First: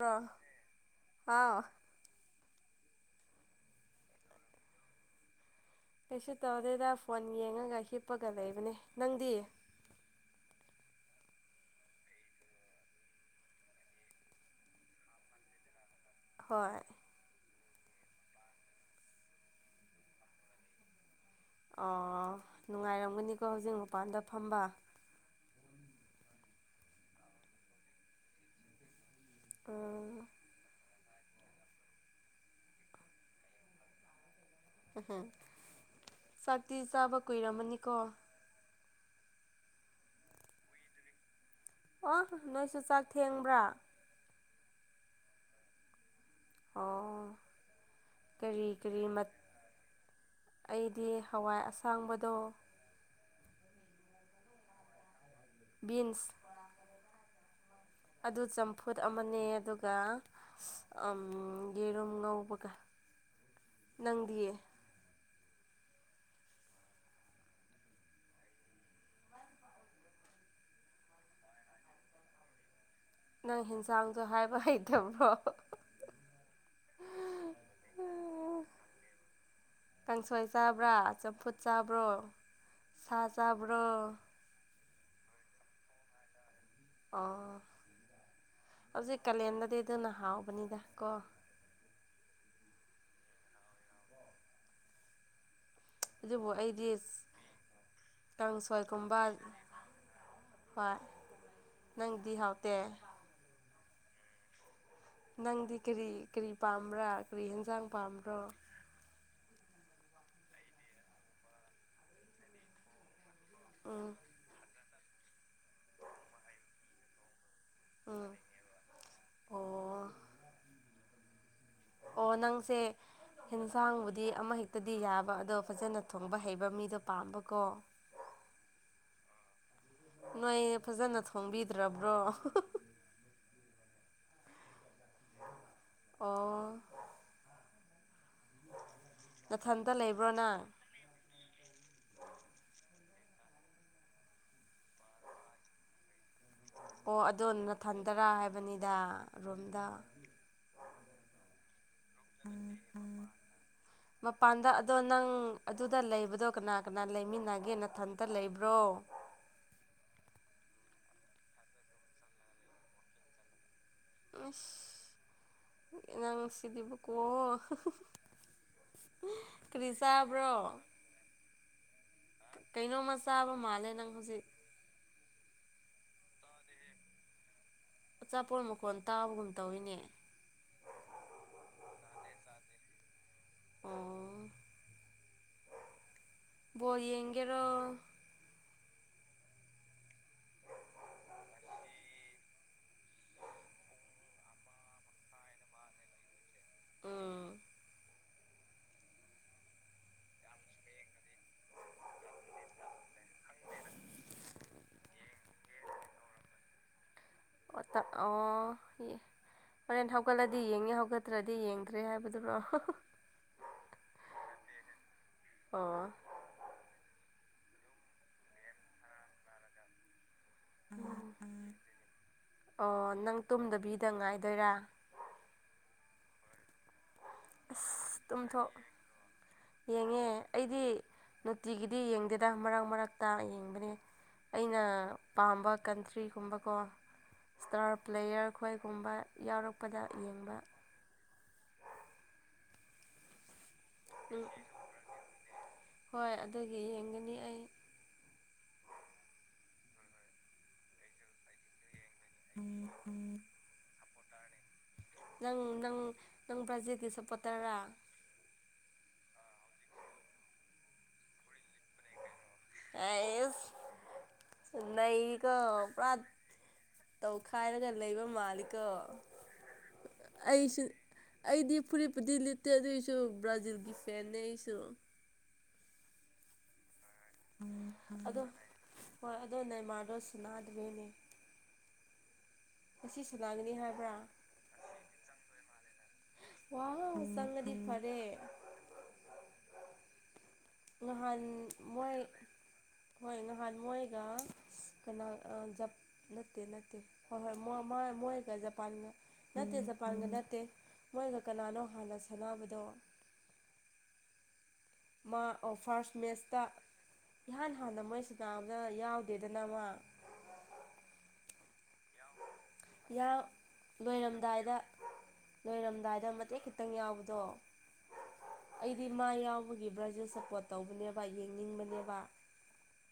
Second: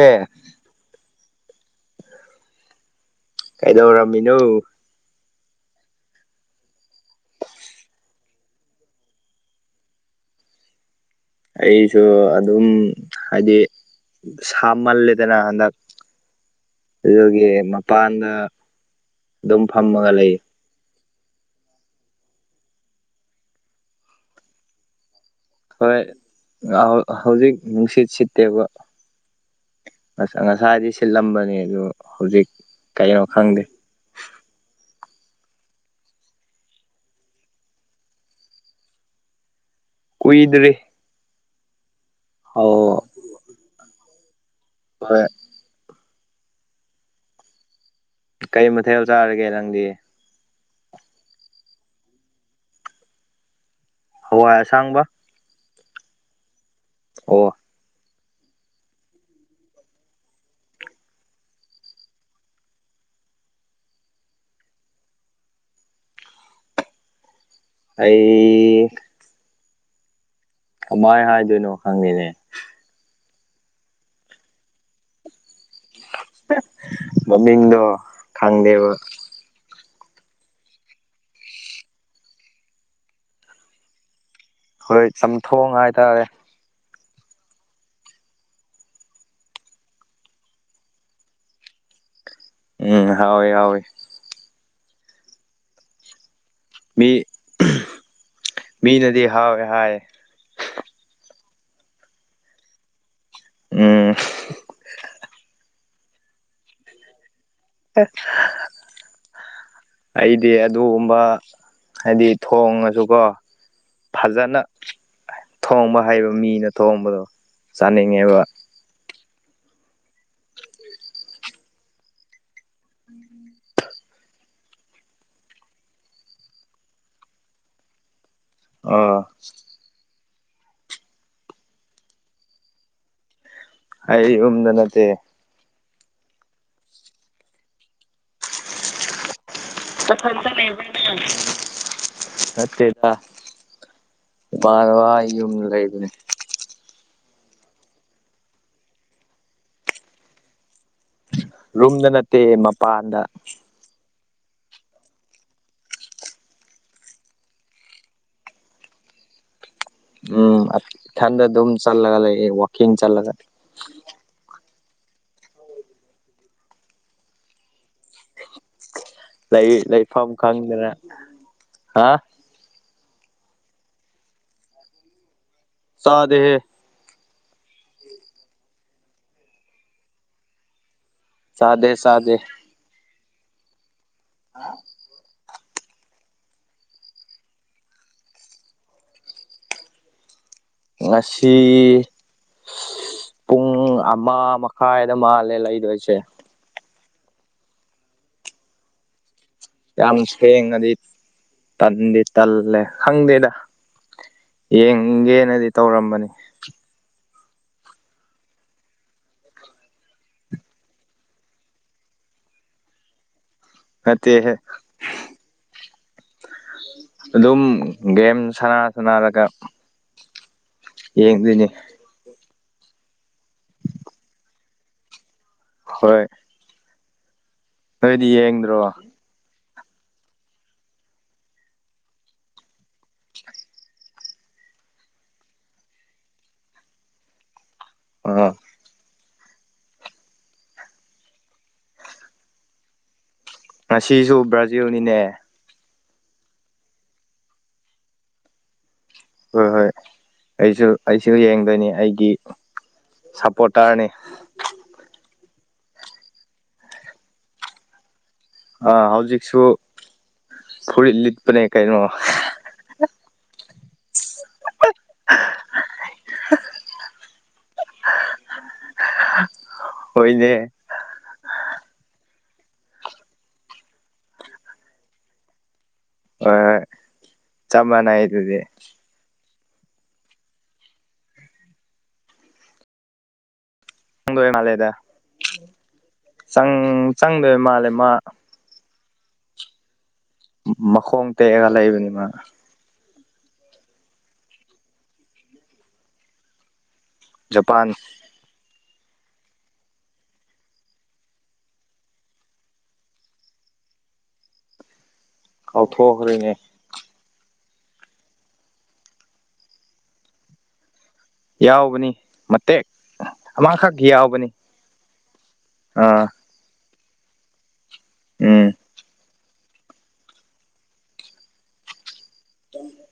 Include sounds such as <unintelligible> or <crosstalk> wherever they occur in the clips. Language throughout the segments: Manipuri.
ꯑꯦ ꯑꯥ ꯍꯥ ꯀꯥꯏꯗꯧꯔꯝꯃꯤꯅꯣ ꯀꯩꯁꯨ ꯇꯧꯗꯦꯗ ꯐꯣꯟ ꯌꯦꯡꯉꯒ ꯍꯤꯞꯄꯒ ꯂꯩꯕꯅꯦ ꯅꯪꯗꯤ ꯑꯩꯁꯨ ꯑꯗꯨꯝ ꯍꯥꯏꯗꯤ ꯁꯥꯃꯜꯂꯦꯗꯅ ꯍꯟꯗꯛ ꯍꯣꯏ ꯑꯗꯨꯒꯤ ꯃꯄꯥꯟꯗ ꯑꯗꯨꯝ ꯐꯝꯃꯒ ꯂꯩ ꯑꯣ ꯅꯨꯡꯉꯥꯏꯔꯝꯒꯅꯤꯀꯣ ꯍꯧꯖꯤꯛ ꯃꯄꯥꯟꯗ ꯐꯝꯕ ꯍꯣꯏ ꯍꯧꯖꯤꯛ ꯅꯨꯡꯁꯤꯠ ꯁꯤꯠꯇꯦꯕ ꯎꯝ ꯉꯁꯥꯏꯗꯤ ꯁꯤꯜꯂꯝꯕꯅꯦ ꯑꯗꯨ ꯍꯧꯖꯤꯛ ꯀꯩꯅꯣ ꯈꯪꯗꯦ ꯎꯍ ꯆꯥꯛꯇꯤ ꯆꯥꯕ ꯀꯨꯏꯔꯝꯃꯅꯤꯀꯣ ꯀꯨꯏꯗ꯭ꯔꯤ ꯑꯣ ꯑꯧ ꯅꯣꯏꯁꯨ ꯆꯥꯛ ꯊꯦꯡꯕ꯭ꯔꯥ ꯍꯣꯏ ꯑꯣ ꯀꯔꯤ ꯀꯩ ꯃꯊꯦꯜ ꯀꯔꯤ ꯆꯥꯔꯒꯦ ꯅꯪꯗꯤ ꯑꯩꯗꯤ ꯍꯋꯥꯏ ꯑꯁꯥꯡꯕꯗꯣ ꯍꯥ ꯋꯥꯏ ꯑꯥ ꯁꯥꯡꯕ ꯕꯤꯟꯁ ꯑꯣ ꯑꯗꯨ ꯆꯝꯐꯨꯠ ꯑꯃꯅꯦ ꯑꯗꯨꯒ ꯎꯝ ꯌꯦꯔꯨꯝ ꯉꯧꯕꯒ ꯅꯪꯗꯤꯌꯦ ꯑꯩ ꯍ ꯀꯃꯥꯏ ꯍꯥꯏꯗꯣꯏꯅꯣ ꯈꯪꯗꯦꯅꯦ ꯅꯪ ꯌꯦꯟꯁꯥꯡꯁꯨ ꯍꯥꯏꯕ ꯍꯩꯇꯕ꯭ꯔꯣ ꯃꯃꯤꯡꯗꯣ ꯈꯪꯗꯦꯕ ꯀꯥꯡꯁꯣꯏ ꯆꯥꯕ꯭ꯔꫭ ꯆꯝꯐꯨꯠ ꯆꯥꯕ꯭ꯔꯣ ꯁꯥ ꯆꯥꯕ꯭ꯔꯣ ꯍꯣꯏ ꯆꯝꯊꯣꯡ ꯍꯥꯏꯕꯥ ꯇꯥꯔꯦ ꯑꯣꯑꫭ ꯍꯧꯖꯤꯛ ꯀꯥꯂꯦꯟꯗꯗꯤ ꯑꯗꯨꯅ ꯍꯥꯎꯕꯅꯤꯗꯥ ꯀꯣ ꯎꯝꯝ ꯍꯥꯎꯋꯦ ꯍꯥꯎꯋꯦ ꯑꯗꯨꯕꯨ ꯑꯩꯗꯤ ꯃꯤ ꯀꯥꯡꯁꯣꯏꯒꯨꯝꯕꯥ ꯃꯤꯅꯗꯤ ꯍꯥꯎꯋꯦ ꯍꯥꯏ ꯍꯋꯥꯏ ꯅꯪꯗꯤ ꯍꯥꯎꯇꯦ ꯎꯝꯝ ꯅꯪꯗꯤ ꯀꯔꯤ ꯀꯔꯔꯤ ꯄꯥꯝꯕ꯭ꯔꯥ ꯀꯔꯤ ꯍꯦꯟꯖꯥꯡ ꯑꯎ ꯑꯩꯗꯤ ꯑꯗꯨꯒꯨꯝꯕꯥ ꯍꯥꯏꯗꯤ ꯊꯣꯡꯉꯥ ꯁꯨꯀꯣ ꯑꯝꯝ ꯐꯖꯅꯥ ꯊꯣꯡꯕ ꯍꯩꯕ ꯃꯤꯅ ꯊꯣꯡꯕꯗꯣ ꯆꯥꯅꯤꯡꯉꯦꯕꯥ ꯑꫭꯑꫭ ꯑꯣ ꯅꯪꯁꯦ ꯍꯦꯟꯁꯥꯡꯕꯨꯗꯤ ꯑꯃ ꯍꯦꯛꯇꯥ ꯇꯥꯗꯤ ꯌꯥꯕ ꯑꯗꯣ ꯐꯖꯅꯥ ꯊꯣꯡꯕ ꯍꯩꯕ ꯃꯤꯗꯣ ꯄꯥꯝꯕꯀꯣ ꯑꯣꯑꫭ ꯅꯣꯏ ꯐꯖꯅꯥ ꯊꯣꯡꯕꯤꯗ꯭ꯔ ꯕ꯭ꯔꯣ ꯑꯩ ꯔꯨꯝꯗꯥ ꯅꯠꯇꯦ ꯑꯣꯑꫭ ꯎ <unintelligible> ꯅꯊꯟꯇꯥ ꯂꯩ ꯅꯠꯇꯦꯗꯥ ꯎꯄꯥ ꯋꯥ ꯌꯨꯝ ꯂꯩꯕꯅꯤ ꯑꯣ ꯑꯗꫭ ꯅꯊꯟꯗꯔꯥ ꯍꯥꯏꯕꯅꯤꯗꯥ ꯔꯣꯨꯝꯗ꯫ ꯔꯨꯝꯗꯥ ꯅꯠꯇꯦ ꯃꯄꯥꯟꯗꯅꯤ꯫ ꯃꯄꯥꯟꯗꯥ ꯑꯗꯣ ꯅꯪ ꯑꯗꯨꯗ ꯂꯩꯕꯗꯣ ꯀꯅꯥ ꯀꯅꯥ ꯂꯩꯃꯤꯟꯅꯒꯦ ꯅꯊꯟꯇꯥ ꯂꯩꯕ꯭ꯔꯣ꯫ ꯎꯝ ꯏꯊꯟꯗ ꯑꯗꯨꯝ ꯆꯜꯂꯒ ꯂꯩꯌꯦ ꯋꯥꯛꯀꯤꯡ ꯆꯠꯂꯒꯥ꯫ ꯑꯥꯁ,,,, ꯅꯪ ꯁꯤꯗꯤ ꯕꯀꯣ꯫ ꯂꯩ ꯂꯩꯐꯝ ꯆꯥꯕ꯭ꯔꯣ ꯈꯪꯗꯥꯗꯅꯥ ꯍꯥꯍ ꯀꯩꯅꯣꯝꯃꯥ ꯆꯥꯕ ꯃꯥꯜꯂꯦ ꯅꯪ ꯍꯧꯖꯤꯛ꯫ ꯆꯥꯗꯦꯍꯦ ꯑꯆꯥꯄꯣꯠ ꯃꯈꯣꯟ ꯇꯥꯕꯒꯨꯝ ꯇꯧꯋꯤꯅꯦ꯫ ꯁꯥꯗꯗꯦ, ꯁꯥꯗꯗꯦ꯫ ꯑꯣꯑ ꯕꫭꯟ ꯌꯦꯒꯦꯔꯣ꯫ ꯉꯡꯁꯤ꯫ ꯄꯨꯡ ꯑꯃ ꯃꯈꯥꯏꯗꯥ ꯃꯥꯜꯂꯦ ꯂꯩꯗꯣꯏꯁꯤ꯫ ꯑꯝꯝꯝ ꯌꯥꯝ ꯊ°ꯡꯉꯗꯤ ꯇꯟꯗꯤ ꯇꯜꯂꯦ ꯈꯪꯗꯦꯗꯥ꯫ ꯌꯦꯡꯒꯦꯅꯥꯗꯤ ꯇꯧꯔꯝꯕꯅꯤ ꯫ ꯑꫭꯑꫭ ꯍꯣꯔꯦꯟ ꯍꯧꯒꯠꯂꯗꯤ ꯌꯦꯡꯉꯤ ꯍꯧꯒꯠꯇ꯭ꯔꯗꯤ ꯌꯦꯡꯗ꯭ꯔꯦ ꯍꯥꯏꯕꯗꯨꯔꯣ ꯍꯥꯍꯥ ꯃꯠꯇ° ꯍꯦ ꯑꫭꯑꫭ ꯑꯗꯨꯝ ꯒꯦꯝ ꯁꯥꯟꯅꯥ ꯁꯅꯔꯒꯥ꯫ ꯑꯝ ꯑꯝ ꯑꫭ ꯅꯪ ꯇꯨꯝꯗꯕꯤꯗ ꯉꯥꯏꯗꯣꯏꯔꯥ꯫ ꯍꯣꯏꯏꯏ ꯑꯥꯁ ꯇꯨꯝꯊꯣꯛ꯫ ꯌꯦꯡꯗ꯭ꯔꯣ ꯑ ꯌꯦꯡꯉꯦ ꯑꯩꯗꯤ ꯅꯨꯡꯇꯤꯒꯤꯗꯤ ꯌꯦꯡꯗꯦꯗꯥ ꯃꯔꯛ ꯃꯔꯛꯇ ꯌꯦꯡꯕꯅꯤ꯫ ꯑꯩꯅ ꯄꯥꯝꯕꯥ ꯀꯟꯇ꯭ꯔꯤꯒꯨꯝꯕ ꯀꯣ꯫ ꯏꯁꯇꯥꯔ ꯄ꯭ꯂꯦꯌꯔ ꯈꯣꯏꯒꯨꯝꯕꯗꯥ ꯌꯥꯎꯔꯛꯄꯗꯥ ꯌꯦꯡꯕꯥ꯫ ꯎꯝ ꯉꯁꯤꯁꯨ ꯕ꯭ꯔꯥꯖꯤꯜꯅꯤꯅꯦ ꯍꯣꯏ ꯑꯗꯨꯒꯤ ꯌꯦꯡꯒꯅꯤ ꯑꯩ ꯍꯣꯏ ꯍꯣꯏ ꯑꯩꯁꯨ ꯑꯩꯁꯨ ꯌꯦꯡꯗꯣꯏꯅꯤ ꯑꯩꯒꯤ ꯇꯨꯠꯇꯨꯠinaudible ꯁꯞꯄꯣꯔꯇꯔꯅꯤ ꯅꯪ ꯅꯪ ꯅꯪ ꯕ꯭ꯔꯖꯤꯜꯒꯤ ꯁꯄꯣꯔꯠ ꯇꯔꯥ ꯑꯥ ꯍꯧꯖꯤꯛꯁꯨ ꯐꯨꯔꯤꯠ ꯂꯤꯠꯄꯅꯦ ꯀꯩꯅꯣ ꯑꯥꯏꯁ ꯅꯩꯀꯣ ꯄꯔꯨꯋꯥ ꯇꯧꯈꯥꯏꯔꯒ ꯂꯩꯕ ꯃꯥꯜꯂꯤꯀꯣ ꯍꯣꯏꯅꯦ ꯑꯩꯁꯨ ꯑꯩꯗꯤ ꯐꯨꯔꯤꯠꯄꯨꯗꯤ ꯂꯤꯠꯇꯦ ꯑꯗꯨꯏꯁꯨ ꯕ꯭ꯔꯥꯖꯤꯜꯒꯤ ꯐꯦꯟꯅꯦ ꯑꯩꯁꯨ ꯍꯣꯏ ꯍꯣꯏ꯫ ꯆꯞ ꯑꯥ ꯃꯥꯟꯅꯩ ꯑꯗꯨ ꯑꯗꯨꯗꯤ ꯍꯣꯏ ꯑꯗꯣ ꯅꯦꯃꯥꯔꯗꯣ ꯁꯨꯟꯅꯥꯗꯕꯅꯦ ꯉꯁꯤ ꯁꯥꯟꯅꯥꯒꯅꯤ ꯍꯥꯏꯕ꯭ꯔꯥ ꯇꯣꯏꯃꯜꯅ ꯂꯦꯗ ꯆꯪ ꯋꯥꯎ ꯆꯪꯗꯣꯏꯕ ꯆꯪꯉꯗꯤ ꯃꯥꯜꯂꯦ ꯃꯥ ꯐꯔꯦ ꯃꯈꯣꯡ ꯅꯍꯥꯟ ꯇꯦꯛꯑꯒ ꯂꯩꯕꯅꯤ ꯃꯣꯏ ꯃꯥ ꯍꯣꯏ ꯅꯍꯥꯟ ꯃꯣꯏꯒ ꯀꯅꯥ ꯖꯞ ꯅꯠꯇꯦ ꯅꯠꯇꯦ ꯍꯣꯏ ꯍꯣꯏ ꯃꯣꯏ ꯖꯄꯥꯟ ꯃꯣꯏ ꯃꯣꯏꯒꯥꯖ ꯄꯥꯟꯒ ꯅꯠꯇꯦ ꯆꯖꯄꯥꯟꯒ ꯅꯠꯇꯦ ꯃꯣꯏꯒ ꯀꯅꯥꯅꯣ ꯍꯥꯟꯅ ꯁꯥꯟꯅꯕꯗꯣ ꯃꯥ ꯑꯣ ꯐꯥꯔꯁ ꯀꯥꯎꯊꯣꯛꯈ꯭ꯔꯦꯅꯦ ꯃꯦꯠꯁꯇ ꯏꯍꯥꯟ ꯍꯥꯟꯅ ꯃꯣꯏ ꯁꯥꯟꯅꯕꯗ ꯌꯥꯎꯗꯦꯗꯅ ꯃꯥ ꯌꯥꯎꯕꯅꯤ ꯃꯇꯦꯛ ꯑꯃꯈꯛꯀꯤ ꯌꯥꯎꯕꯅꯤ ꯗꯥꯏꯗ ꯑꯥ ꯂꯣꯏꯔꯝꯗꯥꯏꯗ ꯃꯇꯦꯛ ꯈꯤꯇꯪ ꯌꯥꯎꯕꯗꯣ ꯎꯝ ꯑꯩꯗꯤ ꯃꯥ ꯌꯥꯝ ꯑꯦ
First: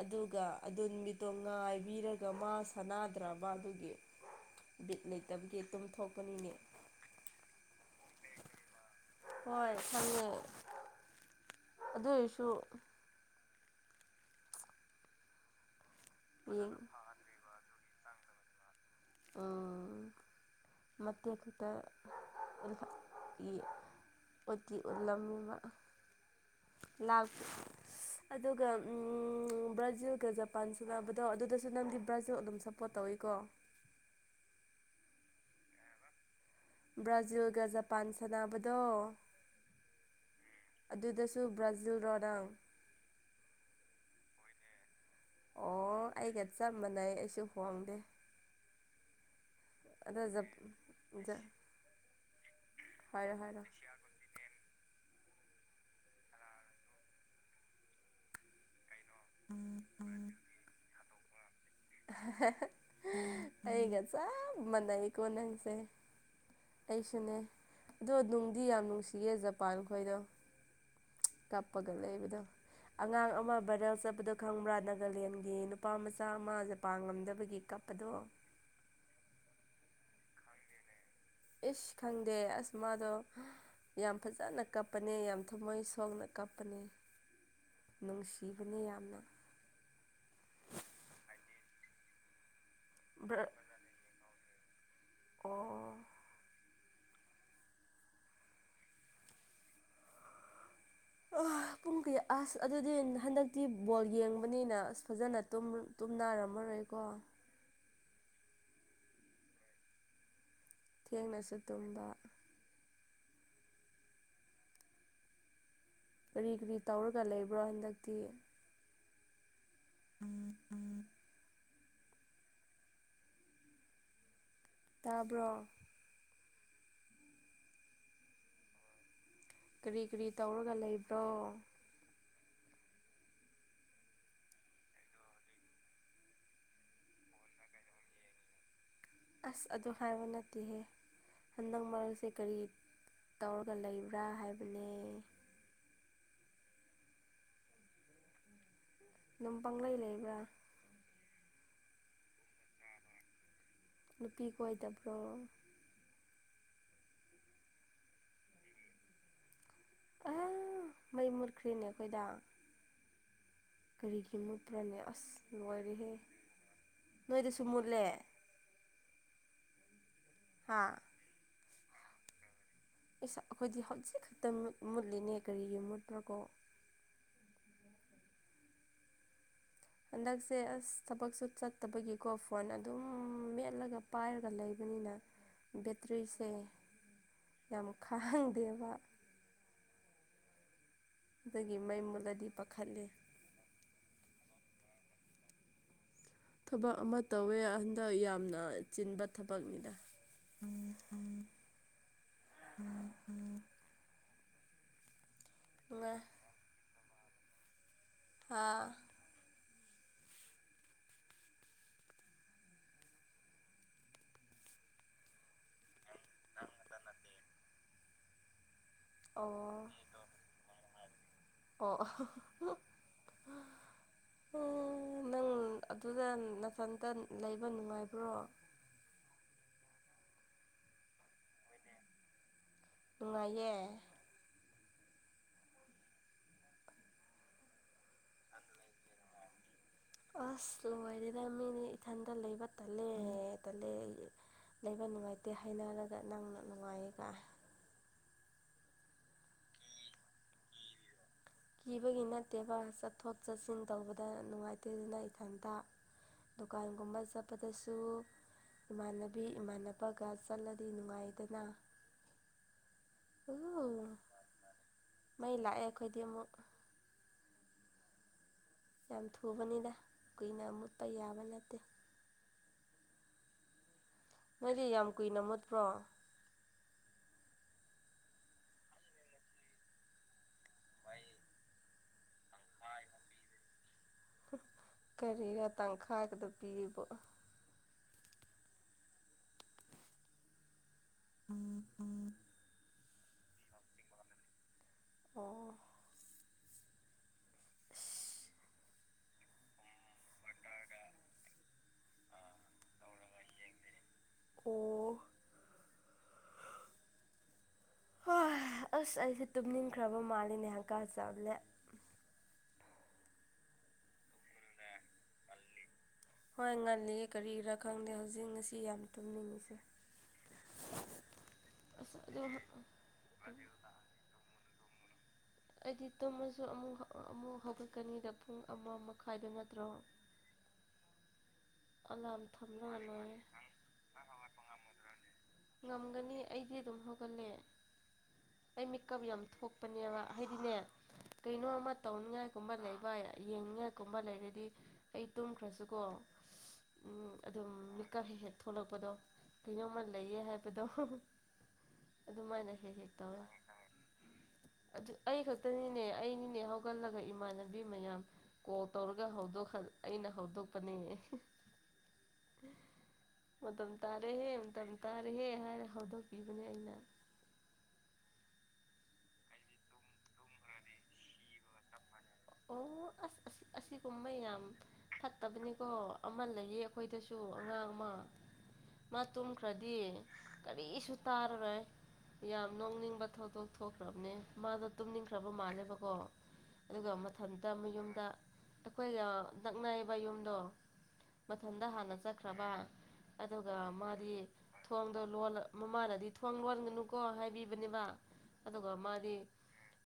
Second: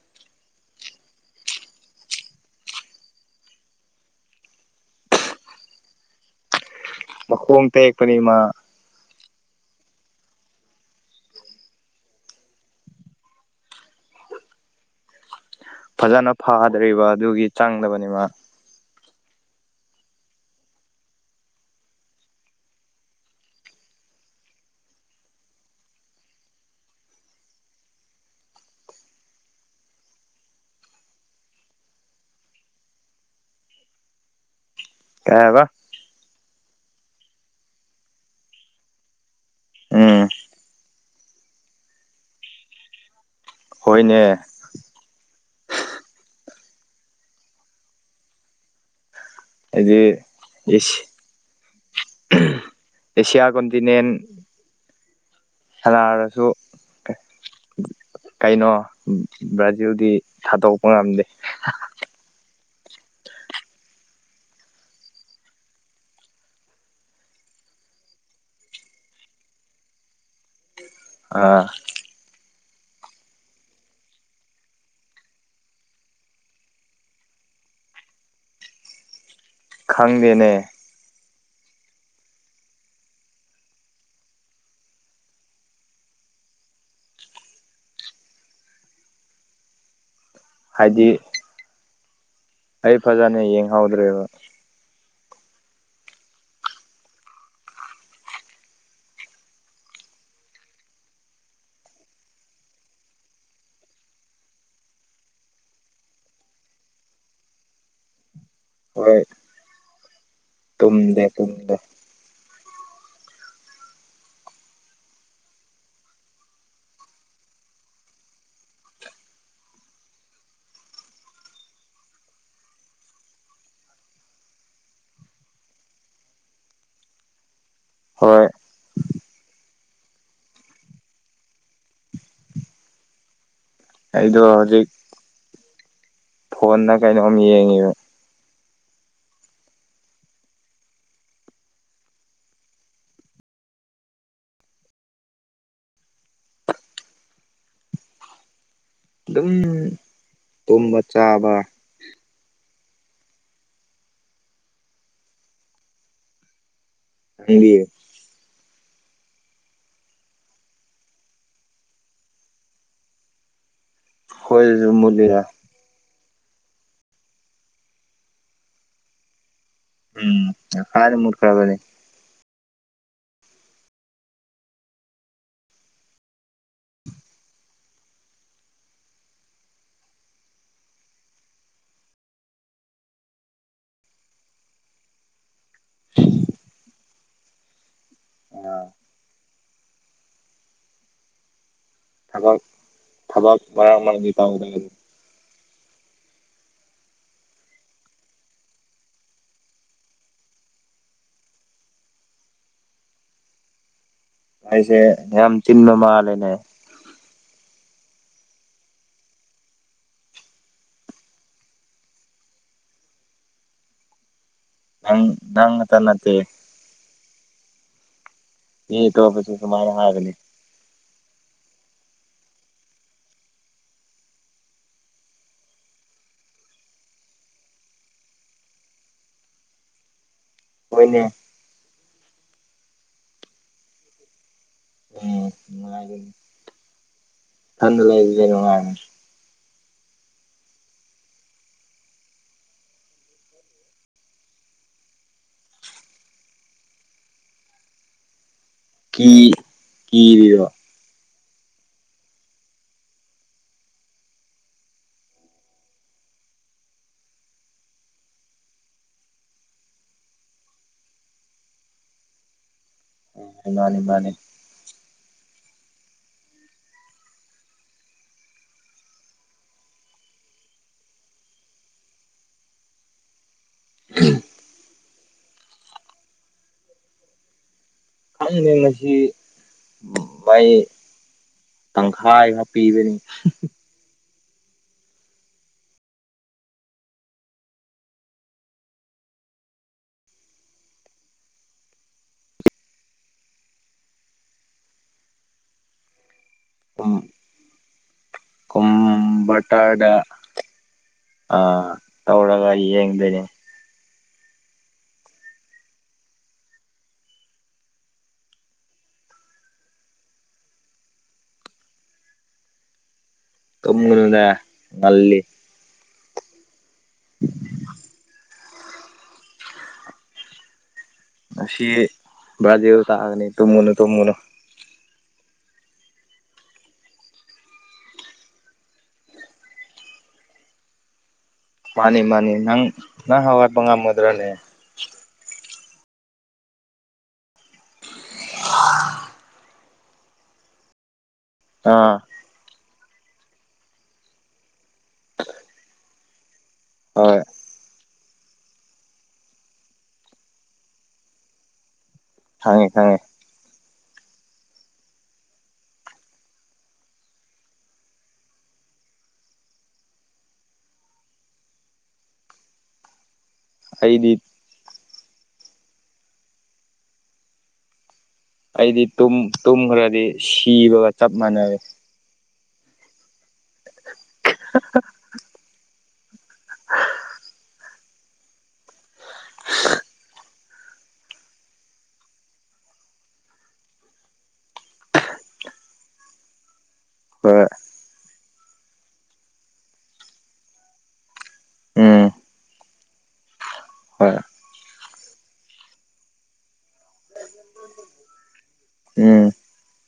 ꯑꯗꯨꯒ ꯑꯗꯨ ꯅꯨꯃꯤꯠꯇꯣ ꯉꯥꯏꯕꯤꯔꯒ ꯃꯥ ꯁꯥꯟꯅꯗ꯭ꯔꯕ ꯑꯗꯨꯒꯤ ꯕꯤꯠ ꯂꯩꯇꯕꯒꯤ ꯇꯨꯝꯊꯣꯛꯣꯛꯄꯅꯤꯅꯦ ꯃꯈꯣꯡ ꯇꯦꯛꯄꯅꯤꯃ ꯍꯣꯏ ꯈꯪꯉꯣ ꯑꯗꯨ ꯑꯣꯏꯁꯨ ꯐꯖꯅ ꯌꯦꯡ ꯐꯗꯔꯤꯕ ꯑꯗꯨꯒꯤ ꯆꯪꯗꯕꯅꯤꯃ ꯎꯝ ꯃꯇꯦꯛ ꯈꯤꯇꯥ ꯑꯣꯏꯅ ꯏ ꯎꯠꯇꯤ ꯎꯜꯂꯝꯕ ꯂꯥꯎ ꯁ ꯎꯝ ꯑꯗꯨꯒ ꯕ꯭ꯔꯥꯖꯤꯜꯒ ꯖꯄꯥꯟ ꯁꯥꯟꯅꯕꯗꯣ ꯑꯗꯨꯗꯁꯨ ꯅꯪꯗꯤ ꯕ꯭ꯔꯥꯖꯤꯜ ꯑꯗꯨꯝ ꯁꯄ ꯄꯣꯠ ꯇꯧꯏꯀꯣ ꯀꯩ ꯍꯥꯏꯕꯥ ꯕ꯭ꯔꯥꯖꯤꯜꯒ ꯖꯄꯥꯟ ꯁꯥꯟꯅꯕꯗꯣ ꯎꯝ ꯑꯗꯨꯗꯁꯨ ꯕ꯭ꯔꯥꯖꯤꯜ ꯔꯣ ꯅꯪ ꯍꯣꯏꯅꯦ ꯑꯣ ꯑꯩꯒ ꯆꯞ ꯃꯥꯟꯅꯩ ꯑꯩꯁꯨ ꯍꯣꯡꯗꯦ ꯑꯗ ꯖꯞ ꯑꯗꯨꯗꯤꯁ ꯖ ꯍꯥꯏꯔꯣ ꯑꯦꯁꯤꯌꯥ ꯍꯥꯏꯔꯣ ꯀꯣꯟꯇꯤꯅꯦꯟꯠ ꯁꯅꯥꯔꯁꯨ ꯀꯩꯅꯣ ꯕ꯭ꯔꯥꯖꯤꯜꯗꯤ ꯊꯥ ꯑꯍꯥ ꯍꯥ ꯑꯩꯒ ꯆꯞ ꯃꯥꯟꯅꯩꯀꯣ ꯅꯪꯁꯦ ꯑꯩꯁꯨꯅꯦ ꯑꯗꯣ ꯅꯨꯡꯗꯤ ꯌꯥꯝ ꯅꯨꯡꯁꯤꯌꯦ ꯖꯄꯥꯟ ꯈꯣꯏꯗꯣ ꯑꯥ ꯀꯞꯄꯒ ꯂꯩꯕꯗꯣ ꯑꯉꯥꯡ ꯑꯃ ꯕꯥꯏꯔꯦꯜ ꯆꯠꯄꯗꯣ ꯈꯪꯕ꯭ꯔꯥ ꯅꯥꯒꯥꯂꯦꯟꯒꯤ ꯅꯨꯄꯥ ꯃꯆꯥ ꯑꯃ ꯖꯄꯥꯟ ꯉꯝꯗꯕꯒꯤ ꯀꯞꯄꯗꯣ ꯈꯪꯗꯦꯅꯦ ꯏꯁ ꯈꯪꯗꯦ ꯑꯁ ꯃꯥꯗꯣ ꯌꯥꯝ ꯐꯖꯅ ꯀꯞꯄꯅꯦ ꯌꯥꯝ ꯊꯃꯣꯏ ꯁꯣꯛꯅ ꯀꯞꯄꯅꯦ ꯅꯨꯡꯁꯤꯕꯅꯦ ꯌꯥꯝꯅ ꯍꯥꯏꯗꯤ ꯑꯩ ꯐꯖꯅ ꯕ꯭ꯔ ꯌꯦꯡꯍꯧꯗ꯭ꯔꯦꯕ ꯑꯣ <inaudible> ꯑ ꯄꯨꯡ ꯀꯌꯥ ꯑꯁ ꯑꯗꯨꯗꯤ ꯍꯟꯗꯛꯇꯤ ꯕꯣꯜ ꯌꯦꯡꯕꯅꯤꯅ ꯑꯁ ꯐꯖꯅ ꯇꯨꯝ ꯇꯨꯝꯅꯥꯔꯝꯃꯔꯣꯏꯀꯣ ꯍꯣꯏ ꯇꯨꯝꯗꯦ ꯊꯦꯡꯅꯁꯨ ꯇꯨꯝꯗꯦ ꯇꯨꯝꯕ ꯀꯔꯤ ꯀꯔꯤ ꯇꯧꯔꯒ ꯂꯦꯕ꯭ꯔꯣ ꯍꯟꯗꯛꯇꯤ ꯎꯝ ꯎꯝ ꯇꯥꯕ꯭ꯔꯣ ꯍꯣꯏ ꯀꯔꯤ ꯀꯔꯤ ꯇꯧꯔꯒ ꯂꯩꯕ꯭ꯔꯣ ꯑꯩꯗꯣ ꯍꯧꯖꯤꯛ ꯐꯣꯟꯗ ꯀꯩꯅꯣꯝ ꯌꯦꯡꯉꯤꯕ ꯑꯁ ꯑꯗꯣ ꯍꯥꯏꯕ ꯅꯠꯇꯦꯍꯦ ꯍꯟꯗꯛ ꯃꯔꯛꯁꯦ ꯀꯔꯤ ꯇꯧꯔꯒ ꯂꯩꯕ꯭ꯔꯥ ꯍꯥꯏꯕꯅꯦ ꯗꯨꯝ ꯑꯗꯨꯝ ꯄꯪꯂꯩ ꯂꯩꯕ꯭ꯔꯥ ꯇꯨꯝꯕ ꯆꯥꯕ ꯅꯨꯄꯤ ꯀꯣꯏꯗꯕ꯭ꯔꯣ ꯍꯪꯗꯤ ꯑ ꯃꯩ ꯃꯨꯔꯈ꯭ꯔꯤꯅꯦ ꯑꯩꯈꯣꯏꯗꯥ꯫ ꯀꯔꯤꯒꯤ ꯑꯩꯈꯣꯏꯗꯁꯨ ꯃꯨꯠꯄ꯭ꯔꯅꯦ ꯑꯁ ꯃꯨꯠꯂꯤꯗ ꯂꯣꯏꯔꯦꯍꯦ ꯅꯣꯏꯗꯁꯨ ꯃꯨꯠꯂꯦ꯫ ꯎꯝ ꯍꯥ ꯉꯁꯥꯢꯅ ꯃꯨꯠꯈ꯭ꯔꯥꯕꯅꯦ꯫ ꯑꯁ ꯑꯈꯣꯏꯗꯤ ꯍꯧꯖꯤꯛ ꯈꯛꯇ ꯃꯨꯠ ꯃꯨꯠꯂꯤꯅꯦ ꯀꯔꯤꯒꯤ ꯃꯨꯠꯄ꯭ꯔꯥꯀꯣ꯫ ꯍꯟꯗꯛꯁꯦ ꯑꯁ ꯊꯕꯛꯁꯨ ꯆꯠꯇꯕꯒꯤꯀꯣ ꯐꯣꯟ ꯑꯗꯨꯝ ꯃꯦꯠꯂꯒ ꯄꯥꯏꯔꯒ ꯂꯩꯕꯅꯤꯅ꯫ ꯕꯦꯇ꯭ꯔꯤꯁꯦ ꯌꯥꯝ ꯑꯥ ꯈꯥꯡꯗꯦꯕ꯫ ꯗꯨꯒꯤ ꯃꯩ ꯃꯨꯠꯂꯗꯤ ꯄꯥꯈꯠꯂꯦ꯫ ꯊꯕꯥꯛ ꯃꯔꯥꯡ ꯃꯥꯡꯗꯦ ꯇꯧꯗ <unintelligible> ꯊꯕꯛ ꯑꯃ ꯇꯧꯋꯦ ꯍꯟꯗꯛ ꯌꯥꯝꯅ ꯆꯤꯟꯕ ꯊꯕꯛꯅꯤꯗ꯫ ꯑꯥꯢꯁꯦ ꯌꯥꯝ ꯆꯤꯟꯕ ꯃꯥꯜꯂꯦꯅꯦ꯫ ꯍꯥꯥ꯫ ꯅꯪ ꯅꯪ ꯒꯇ ꯅꯠꯇꯦ꯫ ꯇꯤ ꯇꯣꯄꯁꯨ ꯑꯣ ꯁꯨꯃꯥꯏꯅ ꯍꯥꯏꯕꯅꯦ꯫ ꯑꯣ <unintelligible> ꯎ ꯅꯪ ꯑꯗꯨꯗ ꯅꯊꯟꯇ ꯂꯩꯕ ꯅꯨꯡꯉꯥꯏꯕ꯭ꯔꯣ꯫ ꯍꯣꯏꯅꯦ꯫ ꯅꯨꯉꯥꯢꯌꯦ꯫ ꯎꯝ ꯅꯨꯡꯉꯥꯏꯅꯤ ꯊꯟꯗ ꯂꯩꯩꯕꯖꯦ ꯅꯨꯡꯉꯥꯏꯕ <inaudible> ꯑꯁ ꯂꯣꯏꯔꯦꯗ ꯃꯤꯗꯤ ꯏꯊꯟꯗ ꯂꯩꯕ ꯇꯜꯂꯦ ꯇꯜꯂꯦ ꯂꯩꯕ ꯅꯨꯡꯉꯥꯏꯇꯦ ꯍꯥꯏꯅꯔꯒ ꯅꯪꯅ ꯅꯨꯡꯉꯥꯏꯌꯦ ꯀꯥꯏ꯫ ꯀꯤ ꯀꯤꯔꯤꯔꯣ꯫ ꯀꯤꯕꯒꯤ ꯅꯠꯇꯦꯕ ꯆꯠꯊꯣꯛ ꯆꯠꯁꯤꯟ ꯇꯧꯕꯗ ꯅꯨꯡꯉꯥꯏꯇꯦꯗꯅ ꯏꯊꯟꯇ꯫ ꯗꯨꯀꯥꯟꯒꯨꯝꯕ ꯆꯠꯄꯗꯁꯨ꯫ ꯏꯃꯥꯟꯅꯕꯤ ꯏꯃꯥꯟꯅꯕꯒ ꯆꯠꯂꯗꯤ ꯅꯨꯡꯉꯥꯏꯗꯅ꯫ ꯃꯥꯅꯤ ꯑꯣ ꯃꯥꯅꯤ ꯃꯩ ꯂꯥꯛꯑꯦ ꯑꯩꯈꯣꯏꯗꯤ ꯑꯃꯨꯛ ꯌꯥꯝ ꯊꯨꯕꯅꯤꯗ ꯀꯨꯏꯅ ꯃꯨꯠꯄ ꯌꯥꯕ ꯅꯠꯇꯦ <inaudible> ꯅꯣꯏꯗꯤ ꯌꯥꯝ ꯀꯨꯏꯅ ꯃꯨꯠꯄ꯭ꯔꯣ ꯈꯪꯅ ꯉꯁꯤ ꯃꯥꯏ ꯇꯪ ꯈꯥꯏ ꯈ ꯄꯤꯕꯅꯤ ꯀꯔꯤꯒ ꯇꯪꯈꯥꯏꯒꯗ ꯄꯤꯕ ꯎꯝ ꯎ ꯑꯣ ꯀꯝꯕꯇꯥꯔ ꯀꯋꯇꯥꯥꯔꯗ ꯑ ꯇꯧꯒꯔꯤ ꯌꯦꯡꯗꯅꯦ ꯑꯣ ꯍꯣꯏ ꯑꯁ ꯑꯩꯁꯦ ꯇꯨꯝꯅꯤꯡꯈ꯭ꯔꯕ ꯃꯥꯜꯂꯤꯦꯅꯦ ꯍꯪꯀꯥ ꯆꯂꯦ ꯇꯨꯝꯕꯗꯨꯅ ꯉꯜꯂꯤ ꯍꯣꯏ ꯉꯜꯂꯤ ꯀꯔꯤꯔꯥ ꯈꯪꯗꯦ ꯍꯧꯖꯤꯛ ꯉꯁꯤ ꯌꯥꯝ ꯇꯨꯝꯅꯤꯡꯉꯤꯁꯦ ꯉ ꯑꯁ ꯑꯗꯣ ꯕ꯭ꯔꯥꯖꯦꯜ ꯇꯥꯛꯑꯒꯅꯤ ꯇꯨꯝꯃꯨꯅ ꯇꯨꯝꯃꯨꯅꯨ ꯑꯩꯗꯤ ꯇꯣꯝꯃꯁꯨ ꯑꯃꯨꯛ ꯑꯃꯨꯛ ꯍꯧꯒꯠꯀꯅꯤꯗ ꯄꯨꯡ ꯑꯃ ꯃꯈꯥꯏꯗ ꯅꯠꯇ꯭ꯔꯣ ꯃꯥꯅꯤ ꯑꯂꯥꯔꯝ ꯃꯥꯅꯤ ꯅꯪ ꯊꯝꯂꯒ ꯂꯣꯏꯔꯦ ꯅꯪ ꯍꯋꯥꯏ ꯐꯉꯝ ꯃꯗ꯭ꯔꯥꯅꯦ ꯉꯝꯒꯅꯤ ꯑꯩꯗꯤ ꯑꯗꯨꯝ ꯍꯧꯒꯠꯂꯦ ꯑꯩ ꯃꯤꯀꯞ ꯌꯥꯝ ꯊꯣꯛꯄꯅꯦꯕ ꯍꯥꯏꯗꯤꯅꯦ ꯀꯩꯅꯣ ꯑꯃ ꯑꯥ ꯇꯧꯅꯤꯉꯥꯏ ꯀꯨꯝꯕ ꯂꯩꯕ ꯌꯦꯡꯅꯤꯡꯉꯥꯏ ꯀꯨꯝꯕ ꯂꯩꯔꯗꯤ ꯑꯩ ꯇꯨꯝꯈ꯭ꯔꯁꯨꯀꯣ ꯍꯣꯏ ꯑꯗꯨꯝ ꯃꯤꯀꯛ ꯍꯦꯛ ꯍꯦꯛ ꯊꯣꯛꯂꯛꯄꯗꯣ ꯀꯩꯅꯣꯝꯃ ꯂꯩꯌꯦ ꯍꯥꯏꯕꯗꯣ ꯑꯗꯨꯃꯥꯏꯅ ꯈꯪꯉꯦ ꯍꯦꯛ ꯍꯦꯛ ꯈꯪꯉꯦ ꯇꯧꯋꯦ ꯑꯗꯨ ꯑꯩ ꯈꯛꯇꯅꯤꯅꯦ ꯑꯩꯅꯤꯅꯦ ꯍꯧꯒꯠꯂꯒ ꯏꯃꯥꯟꯅꯕꯤ ꯃꯌꯥꯝ ꯀꯣꯜ ꯇꯧꯔꯒ ꯍꯧꯗꯣꯛꯍꯟ ꯑꯩꯅ ꯍꯧꯗꯣꯛꯄꯅꯦ ꯃꯇꯝ ꯑꯩꯗꯤ ꯇꯥꯔꯦꯍꯦ ꯃꯇꯝ ꯇꯥꯔꯦꯍꯦ ꯍꯥꯏꯔ ꯍꯧꯗꯣꯛꯄꯤꯕꯅꯦ ꯑꯩꯅ ꯑꯩꯗꯤ ꯇꯨꯝ ꯇꯨꯝꯈ꯭ꯔꯗꯤ ꯁꯤꯕꯒ ꯆꯞ ꯃꯥꯟꯅꯔꯦ ꯑꯣ ꯑꯁ ꯑꯁ ꯑꯁꯤꯀꯨꯝꯕ ꯌꯥꯝ ꯐꯠ ꯐꯠꯇꯕꯅꯦꯀꯣ ꯑꯃ ꯂꯩꯌꯦ ꯑꯩꯈꯣꯏꯗꯁꯨ ꯑꯉꯥꯡ ꯑꯃ ꯃꯥ ꯇꯨꯝꯈ꯭ꯔꯗꯤ ꯀꯔꯤꯁꯨ ꯇꯥꯔꯔꯣꯏ ꯌꯥꯝ ꯅꯣꯛꯅꯤꯡꯕ ꯊꯧꯗꯣꯛ ꯊꯣꯛꯈ꯭ꯔꯕꯅꯦ ꯃꯥꯗꯣ ꯇꯨꯝꯅꯤꯡꯈ꯭ꯔꯕ ꯃꯥꯜꯂꯦꯕꯀꯣ ꯑꯗꯨꯒ ꯍꯣꯏ ꯃꯊꯟꯇ ꯃꯌꯨꯝꯗ ꯑꯩꯈꯣꯏꯒ ꯅꯛꯅꯩꯌꯦꯕ ꯌꯨꯝꯗꯣ ꯃꯊꯟꯇ ꯍꯥꯟꯅ ꯎꯝ ꯆꯠꯈ꯭ꯔꯕ ꯑꯗꯨꯒ ꯍꯣꯏ ꯃꯥꯗꯤ ꯊꯣꯡꯗꯣ ꯂꯣꯜꯂ ꯃꯃꯥꯗꯗꯤ ꯊꯣꯡ ꯂꯣꯟꯒꯅꯨꯀꯣ ꯍꯥꯏꯕꯤꯕꯅꯦꯕ ꯑꯗꯨꯒ ꯃꯥꯗꯤ ꯎꯝ